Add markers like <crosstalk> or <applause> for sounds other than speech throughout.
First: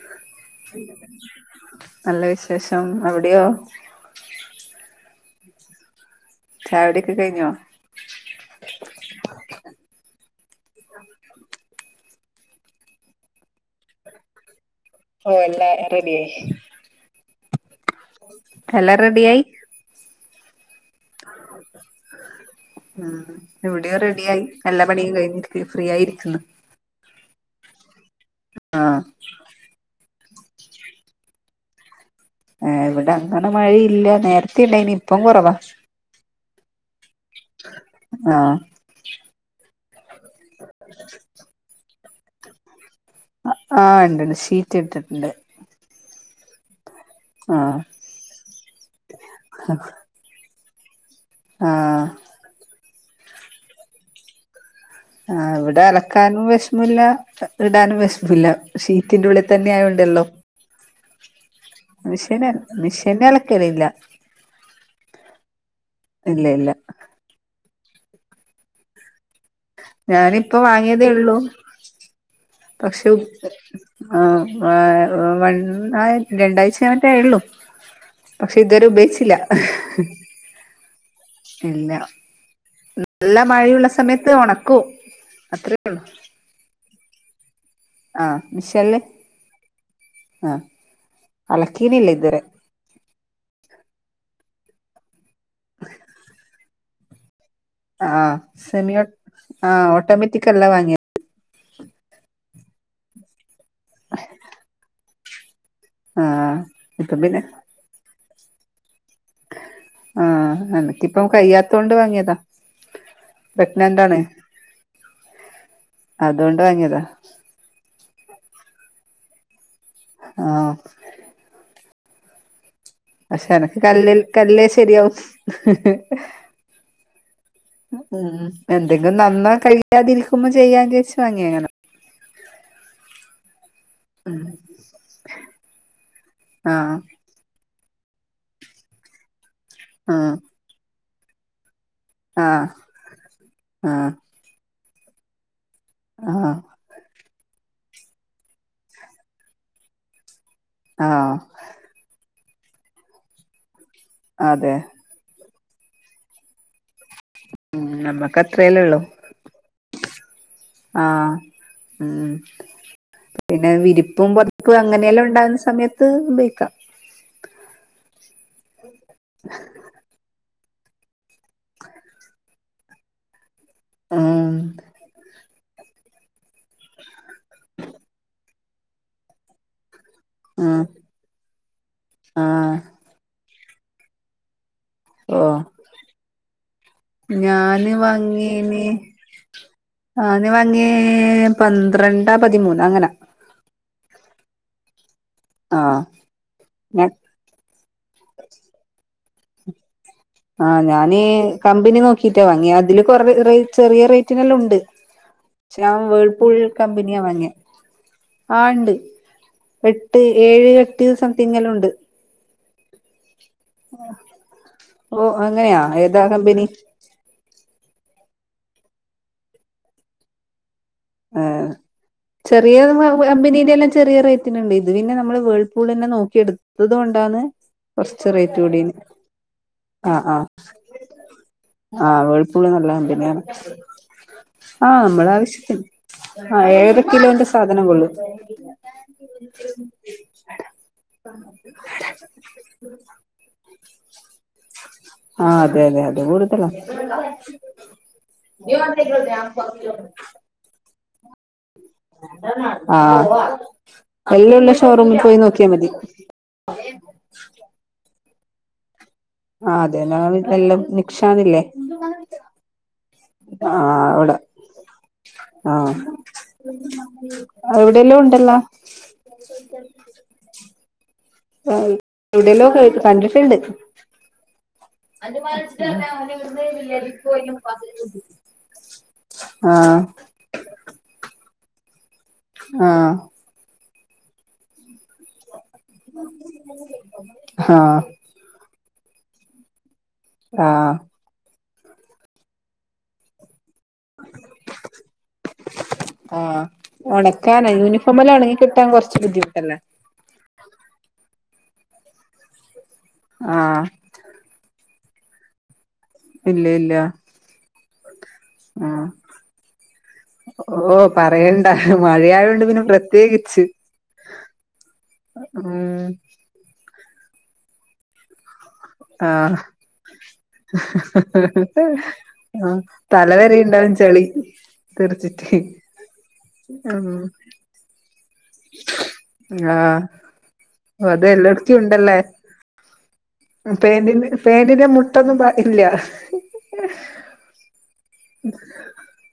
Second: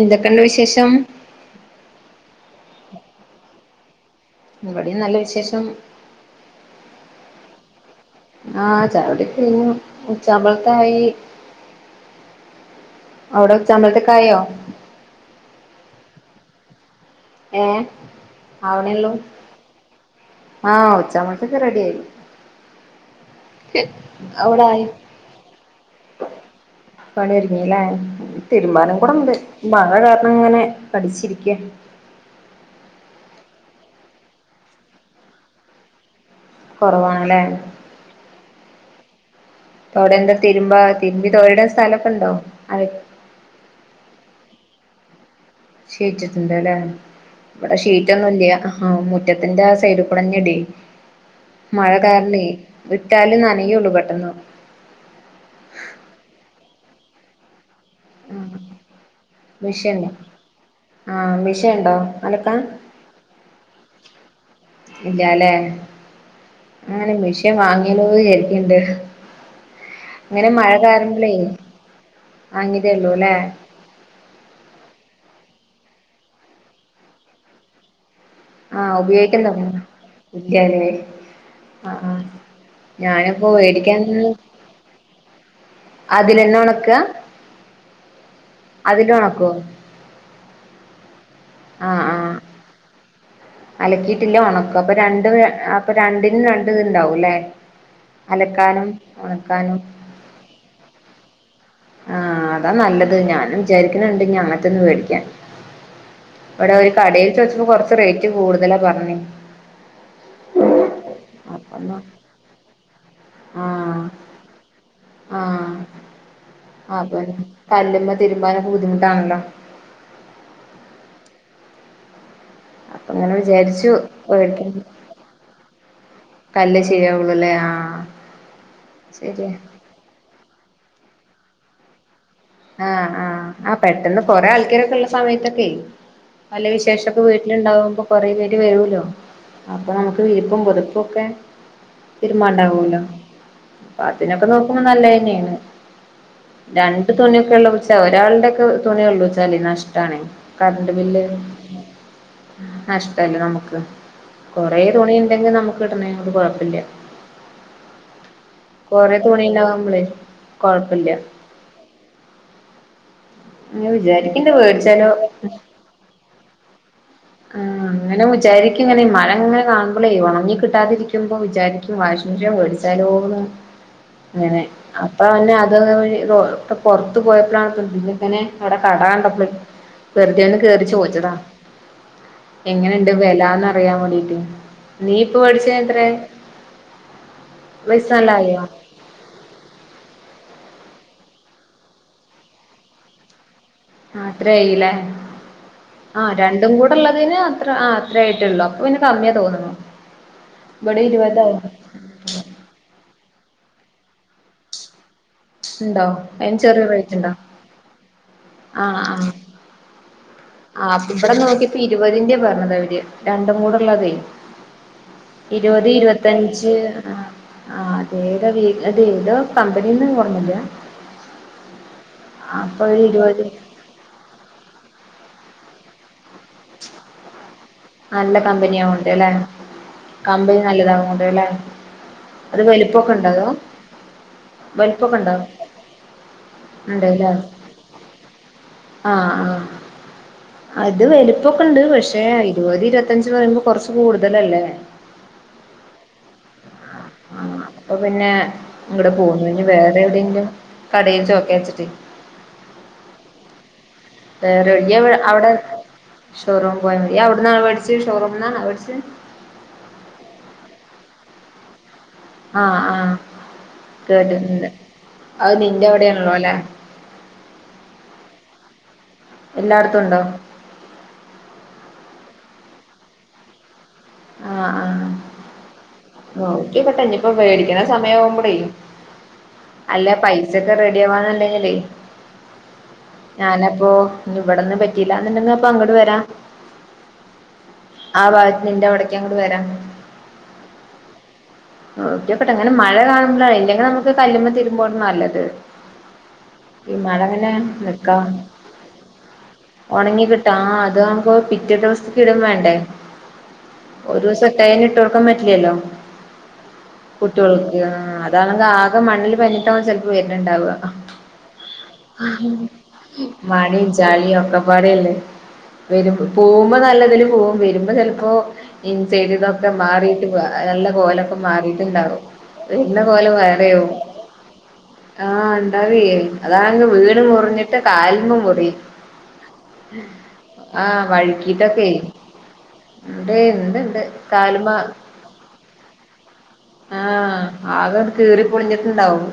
എന്തൊക്കെണ്ട് വിശേഷം നല്ല വിശേഷം അവിടെയോ ഇവിടെ നല്ല വിശേഷം ചായുടിയൊക്കെ കയിഞ്ഞോ ആ ചായുടി ഒക്കെ കയിഞ്ഞു ഉച്ചാമ്പളത്തായി അവിടെ ഉച്ചാമ്പളത്തെക്കായോ ഓ എല്ലാം റെഡിയായി ഏ എല്ലാം ആവണെള്ളു റെഡിയായി ആഹ ഉച്ചാമ്പളത്തെക്ക് റെഡി ആയി ഉം ഇവിടെയും റെഡിയായി അവിടെ ആയി എല്ലാ പണി കഴിഞ്ഞിരിക്ക് ഫ്രീ ആയിരിക്ക്ണ് പണി ഒരുങ്ങീലെ തിരുമ്പാനും ആഹ് കൂടെ ഇണ്ട് മഴ കാരണം ഇങ്ങനെ പഠിച്ചിരിക്ക ഏ ഇവിടെ അങ്ങനെ മഴയില്ല നേരത്തെ ഇണ്ടായിനി ഇപ്പം കുറവാ കൊറവാണലേ ആ അതോടെ എന്താ തിരുമ്പാ തിരുമ്പി തോരിടാൻ സ്ഥലൊക്കെ ഉണ്ടോ ആ ഇണ്ട് ഷീറ്റ് ഇട്ടിട്ടിണ്ട് ഷീറ്റിട്ട്ണ്ട്ലേ ഇവിടെ ആഹ് ഷീറ്റൊന്നുല്ല്യ ആ മുറ്റത്തിന്റെ ആ സൈഡ് കുടഞ്ഞടെ മഴ ആഹ് കാരണെ ഇട്ടാലും നനയുള്ളൂ പെട്ടെന്ന് ആ ഇവിടെ അലക്കാനും വെഷമല്ല ഇടാനും വെഷം ല്ല ആഹ് ഷീറ്റിന്റെ ഉള്ളിതന്നെ ആയൊണ്ടൊള്ളൊ ആ മിഷേ മിഷേൻ മിഷേനിലാലാക്കലില്ല ഇല്ലാല്ലേ ഇല്ല ഇല്ല അങ്ങനെ മിഷഷേൻ വാങ്ങിയാലോന്ന് വിചാരിക്കണ്ട് അങ്ങനെ ഞാനിപ്പ മഴ കാരണമ്പളേ വാങ്ങിയതുള്ളു വാങ്ങിയതേ ഉള്ളൂ പക്ഷെ അല്ലേ ആ വ രണ്ടായ്ച്ച മറ്റേ ആയുള്ളൂ പക്ഷെ ഇതുവരെ ഉപയോഗിച്ചില്ല ഇല്ല്യാലേ ഇല്ല ആ നല്ല ഞാനിപ്പോ മഴയുള്ള വേടിക്കാൻ സമയത്ത് ഒണക്കും അത്രേ ഉള്ളൂ അതിലന്നെ ഒണക്ക ആ മിഷേനിൽ ഒണക്കോ ആ ആഹ് അലക്കിയിനില്ലേ ആഹ് ഇതുവരെ അലക്കിയിട്ടില്ല ഒണക്കും അപ്പൊ രണ്ട് അപ്പൊ രണ്ടിനും രണ്ട് ഇത്ണ്ടാവുല്ലേ ആ സെമി ആ ഓട്ടോമാറ്റിക് അല്ല വാങ്ങിയേ ആ അതാ നല്ലത് ഞാനും വിചാരിക്കണണ്ട് അങ്ങനത്തൊന്ന് വേടിക്കാൻ ആഹ് ഇവിടെ ഒരു ഇപ്പം കടയിൽ പിന്നെ ചോയ്ച്ചപ്പോ കൊറച്ച് റേറ്റ് കൂടുതലാ പറഞ്ഞേ ആഹ എനക്കിപ്പം കയ്യാത്തോണ്ട് അപ്പൊന്നാ വാങ്ങിയതാ പ്രെഗ്നന്റാണ് ആ അതുകൊണ്ട് വാങ്ങിയതാ അതെ കല്ല്മ്മേ തിരുമ്പാനാ ബുദ്ധിമുട്ടാണല്ലോ ആഹ അപ്പൊ ഇങ്ങനെ പക്ഷെ എനക്ക് വിചാരിച്ചു കല്ലിൽ കല്ല് മേടിക്കാൻ ശെരിയാവു. കല്ല് ശരിയാവുള്ളൂല്ലേ ആഹ് ഉം എന്തെങ്കിലും ശരിയാ നന്ന കഴി കാതിരിക്കുമ്പോ ചെയ്യാന്ന്ച്ച് വാങ്യെണ്. ആഹ് ആ ആ പെട്ടെന്ന് ഉം കൊറെ ആൾക്കാരൊക്കെ ഉള്ള സമയത്തൊക്കെയി. പല ആഹ് വിശേഷ വരലുണ്ടാവുമ്പൊ കൊറേ പേര് വരുല്ലോ, അപ്പൊ നമുക്ക് ആഹ് വീപ്പും പുതുപ്പും ഒക്കെ ആഹ് തിരുമാണ്ടാവലോ. അപ്പൊ അതിനൊക്കെ നോക്കുമ്പോ നല്ലന്നെയേണ് ആഹ. രണ്ട് തുണിയൊക്കെള്ളച്ചാ, ഒരാളുടെയക്കെ തുണിയക്കൊളച്ചാലേ നഷ്ടാണേ. കറണ്ട് ബില്ല് ആഹ് നഷ്ടല്ലേ നമുക്ക്. അതെ കൊറെ തുണി ഉണ്ടെങ്കില് നമുക്ക് ഇടണെന് കൊഴപ്പില്ല. ഉം നമ്മക്ക് അത്രയല്ലേ ഉള്ളൂ. <unintelligible> ആ കൊഴപ്പില്ല ഉം. പിന്നെ അങ്ങനെ വിരിപ്പും വിചാരിക്കണ്ട് പുതപ്പും മേടിച്ചാലോ അങ്ങനെയെല്ലാം ഉണ്ടാകുന്ന സമയത്ത് ഉപയോഗിക്കാം. ആ അങ്ങനെ വിചാരിക്കും ഇങ്ങനെ മഴങ്ങനെ കാണുമ്പോളേ, ഒണങ്ങി കിട്ടാതിരി കുമ്പോ വിചാരിക്കും വാഷിംഗ് മിഷൻ മേടിച്ചാലോന്നു. ഉം അങ്ങനെ അപ്പ ന്ന അത <unintelligible> പുറത്ത് പോയപ്പോഴാണ് <unintelligible> ങ്ങനെ അവിടെ കട കണ്ടപ്ളെ വെറുതെന്ന് ഉം കേറി ചോദിച്ചതാ. ആഹ് എങ്ങനെണ്ട് വിലന്ന്റിയാൻ വേണ്ടീട്ട് നീ ഇപ്പ ഓഹ് മേടിച്ചതത്രെ? ഞാന് വങ്ങേന്, ഞാന് വാങ്ങേ പന്ത്രണ്ട പതിമൂന്ന അങ്ങനാ. അത്രയില്ലേ. ആഹ് ആ രണ്ടും ഞാൻ കൂടെള്ളതിന് അത്ര ആ ത്രായിട്ടോള്ളൂ. അപ്പൊ പിന്നെ കമ്മിയാ തോന്നുന്നു. ആ ഇവിടെ ഞാന് ഇരുപതാവും കമ്പനി നോക്കിട്ടാ വാങ്ങിയ. അതില് കൊറവെ ചെറിയ റേറ്റിനെല്ലാം ഉണ്ട്. ഞാൻ ഉണ്ടോ വേൾപൂൾ അതിന് ചെറിയ റേറ്റ് കമ്പനിയാ ഉണ്ടോ വാങ്യെ. ആ ഇണ്ട് ആ ഇവിടെ നോക്കിയപ്പോ ഇരുപതിന്റെയാ പറഞ്ഞത് അവര്. രണ്ടും കൂടെ ഉള്ളതേ. ഓ അങ്ങനെയാ ഇരുപത് ഏതാ കമ്പനി ഇരുപത്തഞ്ച്, ആ അതെ ഏത അത ഏതോ കമ്പനീന്ന് ഓർമില്ല. ആ ചെറിയ ഇരുപത് കമ്പിനീന്റെല്ലാം ചെറിയ റേറ്റ് ണ്ട്. ഇത് പിന്നെ നമ്മള് വേൾപൂൾന്നെ നോക്കിയെടുത്തത് കൊണ്ടാണ് കൊറച്ച് നല്ല റേറ്റ് കമ്പനി കൂടീത്. ആവോണ്ട് ല്ലേ ആഹ ആഹ കമ്പനി നല്ലതാവോണ്ട് ല്ലേ ആ അത് വേൾപൂൾ നല്ല വലിപ്പൊക്കെ ഇണ്ടോ കമ്പിനിയാണ്. അതോ ആഹ വലിപ്പൊക്കെ നമ്മള ഇണ്ടോ ആവശ്യത്തിന്. ആ ഏഴര ഇണ്ട്ല്ലേ കിലോന്റെ സാധനം കൊള്ളും. ആഹ് ആ അത് വലുപ്പൊക്കെണ്ട് പക്ഷെ ഇരുപത് ഇരുപത്തഞ്ച്, റ്റ് പറയുമ്പോ കുറച്ച് കൂടുതലല്ലേ. ആഹ അതേലെ അത് കൂടുതല. ആഹ് അപ്പൊ പിന്നെ ഇങ്ട് പോന്ന്‌. ഇനി വേറെ എവിടെയെങ്കിലും കടയിൽ ചൊയ്ക്ക വെച്ചിട്ട്. ആഹ എല്ലാം ഉള്ള ഷോറൂമിൽ പോയി നോക്കിയാ മതി. ഷോറൂ പോയാ മതി. നി അവിടുന്നാണ മേടിച്ചേ ഷോറൂംന്നാണ മേടിച്ചേ. ആ അതെ ഞ <unintelligible> ആഹ് ആഹ കേട്ടണ്ട്. ആഹ അവിഡെല്ലോം ഉണ്ടല്ല. എല്ലാടത്തും ഉണ്ടോ? ആ എവിടെയല്ലോക്കെ കേ കണ്ടിട്ടുണ്ട്. ആ ആ. ഇനിയിപ്പോ മേടിക്കണ സമയമാവുമ്പോളേ <unintelligible> ആഹ <unintelligible> ക്കെ റെഡി ആവാന്നുണ്ടെങ്കിലേ ആഹ ഞാനപ്പോ ഇവിടന്നും പറ്റിയില്ല എന്നുണ്ടങ്കെന്ന അപ്പൊ ങ്ങട് വരാ. ആഹ് ആ ഭാഗത്തിന്റെ അവിടേക്കാ അങ്ങൂടെ വരാം ആഹ് <unintelligible> അങ്ങനെ മഴ കാണുമ്പോഴാണ് ഇല്ലെങ്കിൽ നമുക്ക് കല്ലുമ്മ തിരുമ്പാണ് നല്ലത് ആഹ് ഈ മഴ അങ്ങനെ ഒണക്കാന് യൂണിഫോമെല്ലാം ഒണങ്ങി കിട്ടാൻ കുറച്ച് ബുദ്ധിമുട്ടല്ലേ ഒണങ്ങി കിട്ടാം ആ അത് ആവുമ്പോ പിറ്റേ ദിവസത്തക്ക് ഇടുവോ വേണ്ടേ ആഹ് ഒരു ദിവസം ഇട്ടതന്നെ ഇട്ടോടുക്കാൻ പറ്റില്ലല്ലോ ഇല്ല ഇല്ല കുട്ട്യോൾക്ക് ആ അതാണെങ്കിൽ ആകെ ആഹ് മണ്ണിൽ പെരന്നിട്ടാവും ചെലപ്പോ വരുന്നുണ്ടാവുക ഓ പറയണ്ട മഴയായോണ്ട് പിന്നെ പ്രത്യേകിച്ച് മണി ചെളി ഒക്കെപ്പടയല്ലേ ഉം പോകുമ്പോ നല്ലതിൽ പോകും വരുമ്പോ ചെലപ്പോ ഇൻസൈഡ് ആഹ് ഇതൊക്കെ മാറിട്ട് നല്ല കോലം മാറിട്ടുണ്ടാവും ആഹ് വരുന്ന കോലം തലവരെ ഉണ്ടാവും വേറെവും ചെളി ആഹ് തെറിച്ചിട്ട് ഇണ്ടാവേ അതാണ ഉം വീണ് മുറിഞ്ഞിട്ട് കാൽമും മുറി ആഹ് ആഹ് അത് എല്ലായിടത്തും വഴക്കീട്ടൊക്കെ ഉണ്ടല്ലേ ഇണ്ടെ ഇണ്ട് ഇണ്ട് കാല്മ <unintelligible> ട്ടൊന്നും ഇല്ല ആഹ് ആകെങ്ങട് കീറി പൊളിഞ്ഞിട്ടുണ്ടാവും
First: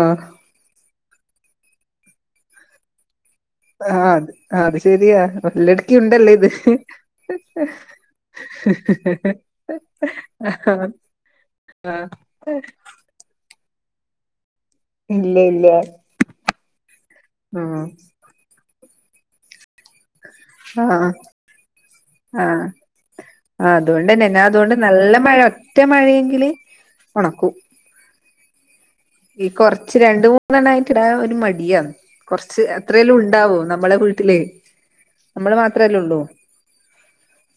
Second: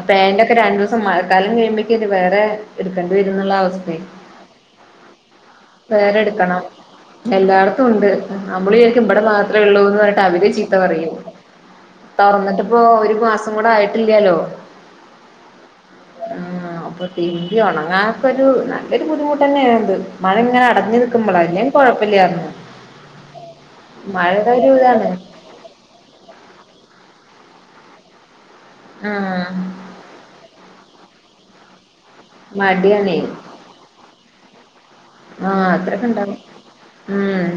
അ പേന്റെ രണ്ടു ദിവസ മഴക്കാലം കഴിയുമ്പോക്കും വേറെ എടുക്കേണ്ടിവരുന്ന അവസ്ഥ ആ അത് അത് ശെരിയാ എല്ല വേറെ ഇടക്കുണ്ടല്ലേ ഇത് എടുക്കണം എല്ലായിടത്തും ഉണ്ട് നമ്മള് വിചാരിക്കും ഇവിടെ മാത്രേ ഉള്ളൂന്ന് ആ തൊറന്നിട്ടിപ്പോ ഒരു മാസം കൂടെ ആയിട്ടില്ലാലോ ഇല്ല ഇല്ല ആ അപ്പൊ തിരുമ്പി ഉം ഒണങ്ങാൻ ഇപ്പൊ ഒരു നല്ലൊരു ബുദ്ധിമുട്ട് തന്നെയ ഇത് മഴ ഇങ്ങനെ അടഞ്ഞു ആഹ് നിൽക്കുമ്പോള അല്ലെ കൊഴപ്പമില്ലാരുന്നു ആ അതുകൊണ്ട്ന്നെ എന്നാ അതുകൊണ്ട് നല്ല മഴ ഒറ്റ മഴയെങ്കില് ഉണക്കൂ ഈ ആഹ് കൊറച്ച് രണ്ട് മൂന്നെണ്ണായിട്ടിടാൻ ഒരു മടിയാണ് കൊറച്ച് അത്രേല്ലും മടിയാണേ ഉണ്ടാവോ നമ്മളെ വീട്ടിലേ നമ്മള് ആഹ് മാത്രല്ലേ അത്രൊക്കെ ഉള്ളൂ ഉണ്ടാവും ഉം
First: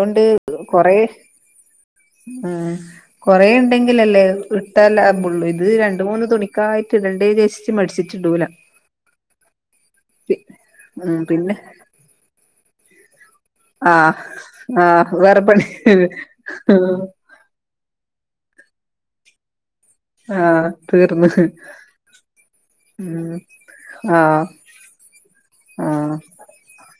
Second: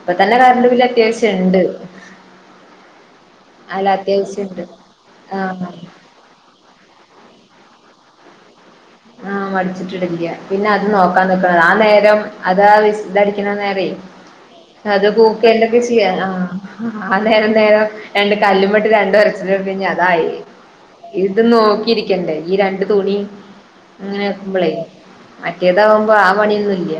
ഇപ്പൊ തന്നെ കറണ്ട് ബില് അത്യാവശ്യംണ്ട് ആ കൊറെ ഇണ്ടെങ്കിലല്ലേ അത്യാവശ്യം ഉണ്ട് ഇട്ടാൽ ലാ ള്ളൂ ഇത് ആഹ് രണ്ട് മൂന്ന് തുണിക്കായിട്ട് ഇടണ്ടേ വിചാരിചിട്ട് മടിച്ചിട്ടിടുല ആഹ് മടിച്ചിട്ടിടില്ല പിന്നെ അത് ഉം നോക്കാ നിക്കണ പിന്നെ ആ നേരം അതാ വിസിലടിക്കുന്ന നേര ആഹ് അത് ആഹ് വേറെ പണി കൂക്കൊക്കെ ചെയ്യാ ആ ആ നേരം നേരം രണ്ട് കല്ലുമട്ടി രണ്ട് ഒരച്ച പിന്നെ അതായി ആഹ് തീർന്ന് ഇത് നോക്കിയിരിക്കണ്ടേ ഈ രണ്ട് തുണി ഉം ആഹ് ഇങ്ങനെക്കുമ്പോളേ മറ്റേതാകുമ്പോ ആഹ് ആ പണിയൊന്നും ഇല്ല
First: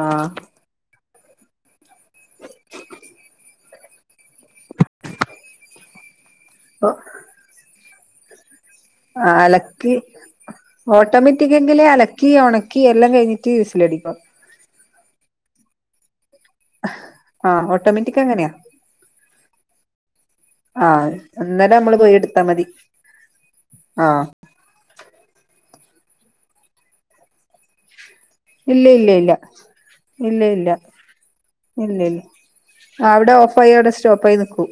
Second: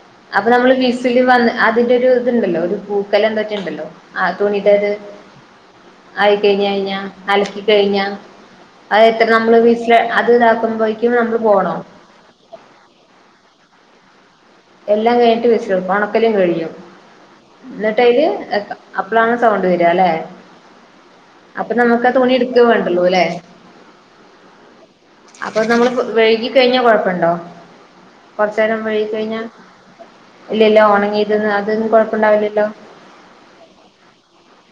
ആഹ് അപ്പൊ നമ്മള് വി സില് വന്ന് അതിന്റെ ഒരു ഇത്ണ്ടല്ലോ ഒരു കൂക്കല എന്താറ്റാണ്ടല്ലോ ആ തുണിട്ടര് ആയി കഴിഞ്ഞ കഴിഞ്ഞ അലക്കി കഴിഞ്ഞാ അത എത്ര നമ്മള് വീസില് അത് ഇതാക്കുമ്പോയി ഓട്ടോമാറ്റിക്കെങ്കിൽ അലക്കി ഒണക്കി എല്ലാം കഴിഞ്ഞിട്ട് വിസിലടിക്കും എല്ലാം കഴിഞ്ഞട്ട് വിസിലേക്കും ഒണക്കലും കഴിയും ആഹ് ഓട്ടോമാറ്റിക് എന്നിട്ടയ്ല് അങ്ങനെയാ അപ്പളാണ് സൗണ്ട് വരിക അല്ലെ ആഹ് അപ്പൊ അന്നേരം നമ്മള് നമുക്കാ പോയി തുണി എടുത്താ എടുക്ക മതി വേണ്ടുള്ളൂ അല്ലേ ആഹ് അപ്പൊ നമ്മള് വഴുകിക്കഴിഞ്ഞാൽ കുഴപ്പുണ്ടോ കൊറച്ച നേരം ഇല്ല വഴുകി ഇല്ല ഇല്ല കഴിഞ്ഞാൽ ഇല്ല ഇല്ലല്ലോ ഇല്ല ഒണങ്ങിയതന്ന് അതൊന്നും കൊഴപ്പം ഉണ്ടാവില്ലല്ലോ ആ അവിടെ ഓഫായിയ അവിടെ സ്റ്റോപ്പ് ആയി നിക്കും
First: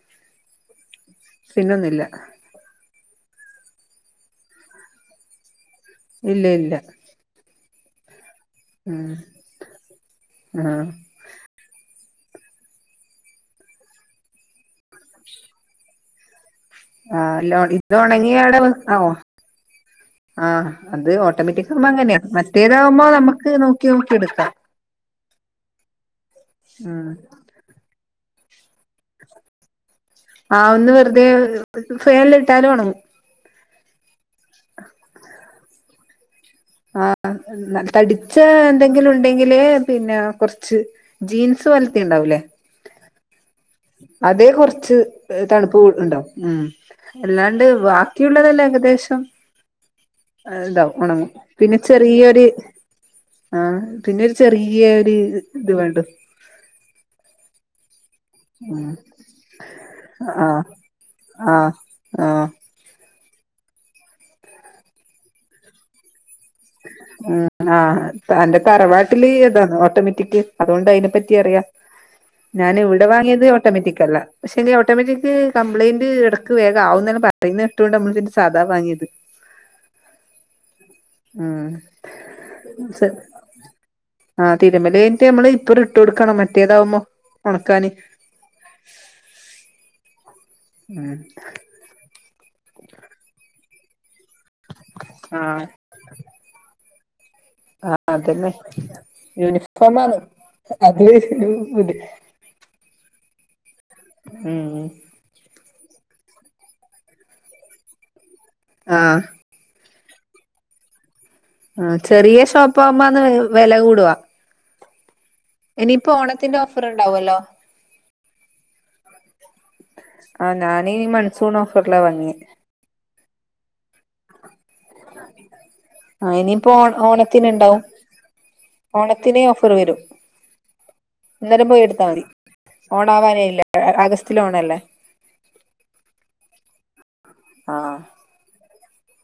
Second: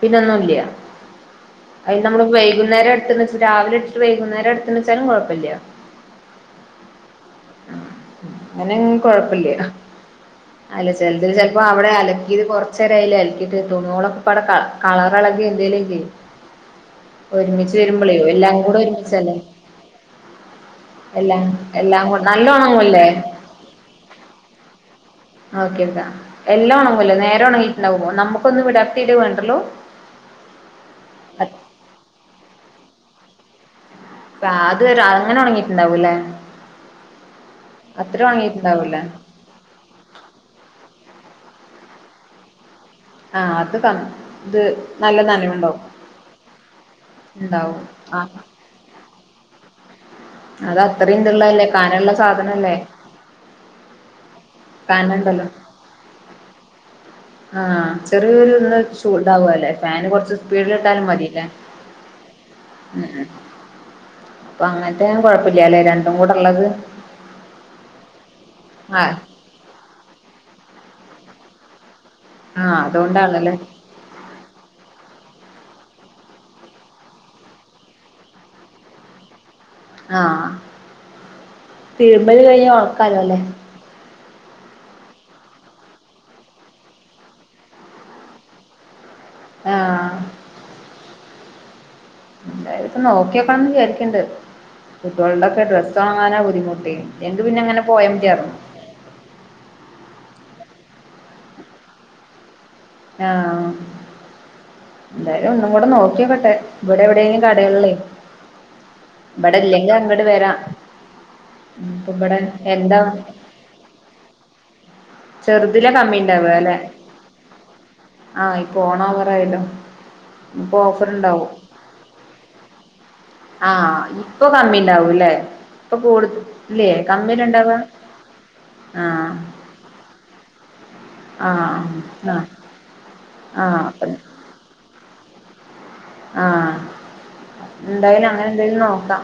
പിന്നൊന്നുല്ല്യ അതി പിന്നൊന്നുല്ല നമ്മള് വൈകുന്നേരം എടുത്തുന്ന് വെച്ച് രാവിലെ ഇട്ട് വൈകുന്നരം എടുത്തുന്നു വെച്ചാലും കുഴപ്പില്ല ഇല്ല ഇല്ല അങ്ങനെ ഉം കൊഴപ്പില്ല ആഹ് അല്ല ചില ഇതി ചിലപ്പോം അവിടെ അലക്കിയത് കുറച്ച നേരായിൽ അലക്കിയിട്ട് തണൂളൊക്കെ പടകളാം കളർളകി എന്തേലെങ്കിൽ ആഹ് ഒരുമിച്ച് ഇത് വരുമ്പോളയോ ഒണങ്ങിയ എല്ലാം അവിടെ കൂടെ ആഹ് ഒരുമിച്ചല്ലേ ആഹ് അത് എല്ലാം ഓട്ടോമാറ്റിക് സർമ എല്ലാം കൂടെ അങ്ങനെയാണ് നല്ല ഉണങ്ങുവല്ലേ മറ്റേതകുമ്പോ നമുക്ക് നോക്കി നോക്കി എടുക്കാം ഓക്കെതാ എല്ലാം ഉം ഉണങ്ങുമല്ലോ നേരെ ഉണങ്ങിട്ടുണ്ടാവ പോകോ നമുക്കൊന്ന് വിടർത്തിയിട്ട് വേണ്ടല്ലോ ആ ഒന്ന് വെറുതെ അത് ഫൻല ഇട്ടാല ഉണങ്ങും പ അത് വരാ അങ്ങനെ ഉണങ്ങിട്ടുണ്ടാവൂലേ ആ തടിച്ച എന്തെങ്കിലും ഉണ്ട ങ്കിൽ പിന്നെ കുറച്ച് ജീൻസ് വലത്തി ഉണ്ടാവൂല്ലേ ആഹ അത് ക അതെ ഇത് കുറച്ച് നല്ല തണുപ്പ് നനവുണ്ടാവും ഉണ്ടോ ഉം അല്ലാണ്ട് ഉണ്ടാവും ആ ബാക്കിയുള്ളതല്ലേ ഏകദേശം അത് ഇതാവ അത്രയും ഉണങ്ങും ഇതുള്ളതല്ലേ പിന്നെ കനമുള്ള ചെറിയൊരു സാധനല്ലേ ആഹ പിന്നെരു ചെറിയ ഒരു കനമുണ്ടല്ലോ ഇത് വേണ്ടു ആഹ ചെറിയൊരു ഒന്ന് ഉം ഷൂ ഇണ്ടാവല്ലെ ഫാന് കൊറച്ച് ആ സ്പീഡില ഇട്ടാലും മതില്ലേ ആ ആ ഉം ഉ അപ്പൊ അങ്ങനത്ത കുഴപ്പില്ലല്ലേ രണ്ടും കൂടെ ഉള്ളത് ഉ ആന്റെ ആ തറവാട്ടില് ഏതാണ് ഓട്ടോമാറ്റിക് അതുകൊണ്ട് അതിനെപ്പറ്റി അറിയാം ആ ഞാൻ ഇവിടെ വാങ്ങിയത് അതുകൊണ്ടാണല്ലേ ഓട്ടോമാറ്റിക് പക്ഷെ ഇനി ഓട്ടോമാറ്റിക് കപ്ലയിന്റ് ഇടക്ക് വേഗമാവും എന്നെ പറയുന്ന ഇട്ടുകൊണ്ട് നമ്മള ഇതിന്റെ സാധാ വാങ്ങിയത് ആഹ ഉം തിരുമ്പല് കഴിഞ്ഞഞ് ഉറക്കാലോ അല്ലേ ആ് തിരുമല കഴിഞ്ഞട്ട നമ്മള് ഇപ്പൊ ഇട്ട് കൊടുക്കണം മറ്റേതാവുമ്പോ ഉണക്കാന് ആഹ ഉം എന്തായാല ഇപ്പ നോക്കിയക്കണന്ന് വിചാരിക്കണ്ണ്ട് ആ കുട്ടികളുടെൊക്കെ ഡ്രസ്സ് ഉണങ്ങാനാ ബുദ്ധിമുട്ടി എന്റെ പിന്നെ അങ്ങനെ പോയൻ പറ്റായിരുന്നു യൂണിഫോം ആണ് അതില് <unintelligible> ആഹ ഉം എന്തായാലും ഒന്നും കൂടെ നോക്കിയോക്കട്ടെ ഇവിടെ എവിടെങ്കിലും കടയകള്ളേ ആഹ ഇവിടെ ഇല്ലെങ്കിൽ അങ്ങോട്ട് വരാം ആ ഇപ്പ ചെറിയ ഇവിടെ ഷോപ്പ് എന്താ ആവുമ്പോന്ന് വില കൂടുവാ ചെറുതിലെ ഇനിയിപ്പോ കമ്മിണ്ടാവ ഓണത്തിന്റെ അല്ലെ ഓഫർ ഉണ്ടാവല്ലോ ആഹ ഇപ്പ ഓണ ആവറായല്ലോ ആഹ് ഇപ്പൊ ഞാനീ ഓഫർ ഇണ്ടാവും മൺസൂൺ ഓഫറിലാ വാങ്ങിയെ ആഹ ഇപ്പൊ കമ്മ ണ്ടാവല്ലേ ഇപ്പൊ ആഹ് ഇനിയിപ്പോ കടുല്ല ഓ കമ്മില ഓണത്തിന് ഇണ്ടവാ ആഹ കുറവരു ഇന്നേരം പോയി ആഹ് എടുത്താൽ മതി ഓണ ആവാനല്ല ആഹ് ആഹ് അഗസ്റ്റില് ഓണല്ലേ ആഹ ആഹ് എന്തായാലും അങ്ങനെ എന്തെലും നോക്കാം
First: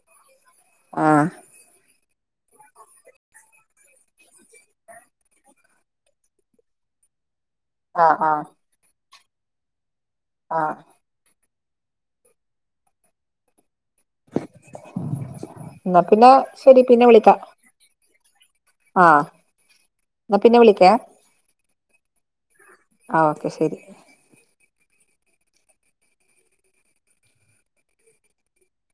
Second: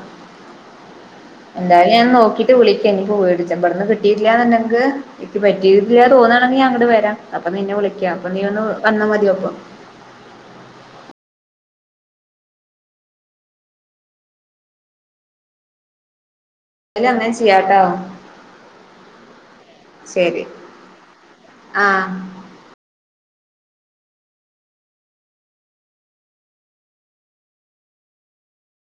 ആഹ എന്തായാലും ഞാ നോക്കിട്ട് വിളിക്കാ എനിക്ക് പോയിടിച്ച ഇവിടന്ന് കിട്ടില്ലാന്നുണ്ടെങ്കിൽ എനിക്ക് പറ്റിയിട്ടല്ല തോന്നാണെങ്കിൽ അങ്ങോട് വരാം അപ്പൊ നിന്നെ വിളിക്കാം ആഹ് അപ്പൊ നീ ആഹ് ഒന്ന് വന്നാ മതിപ്പൊ ആഹ എന്ന പിന്നെ അല്ല അങ്ങനെ ചെയ്യാട്ടോ ആ എന്നാ ശരി പിന്നെ വിളിക്കാ ആഹ് ആ ഓക്കെ ശരി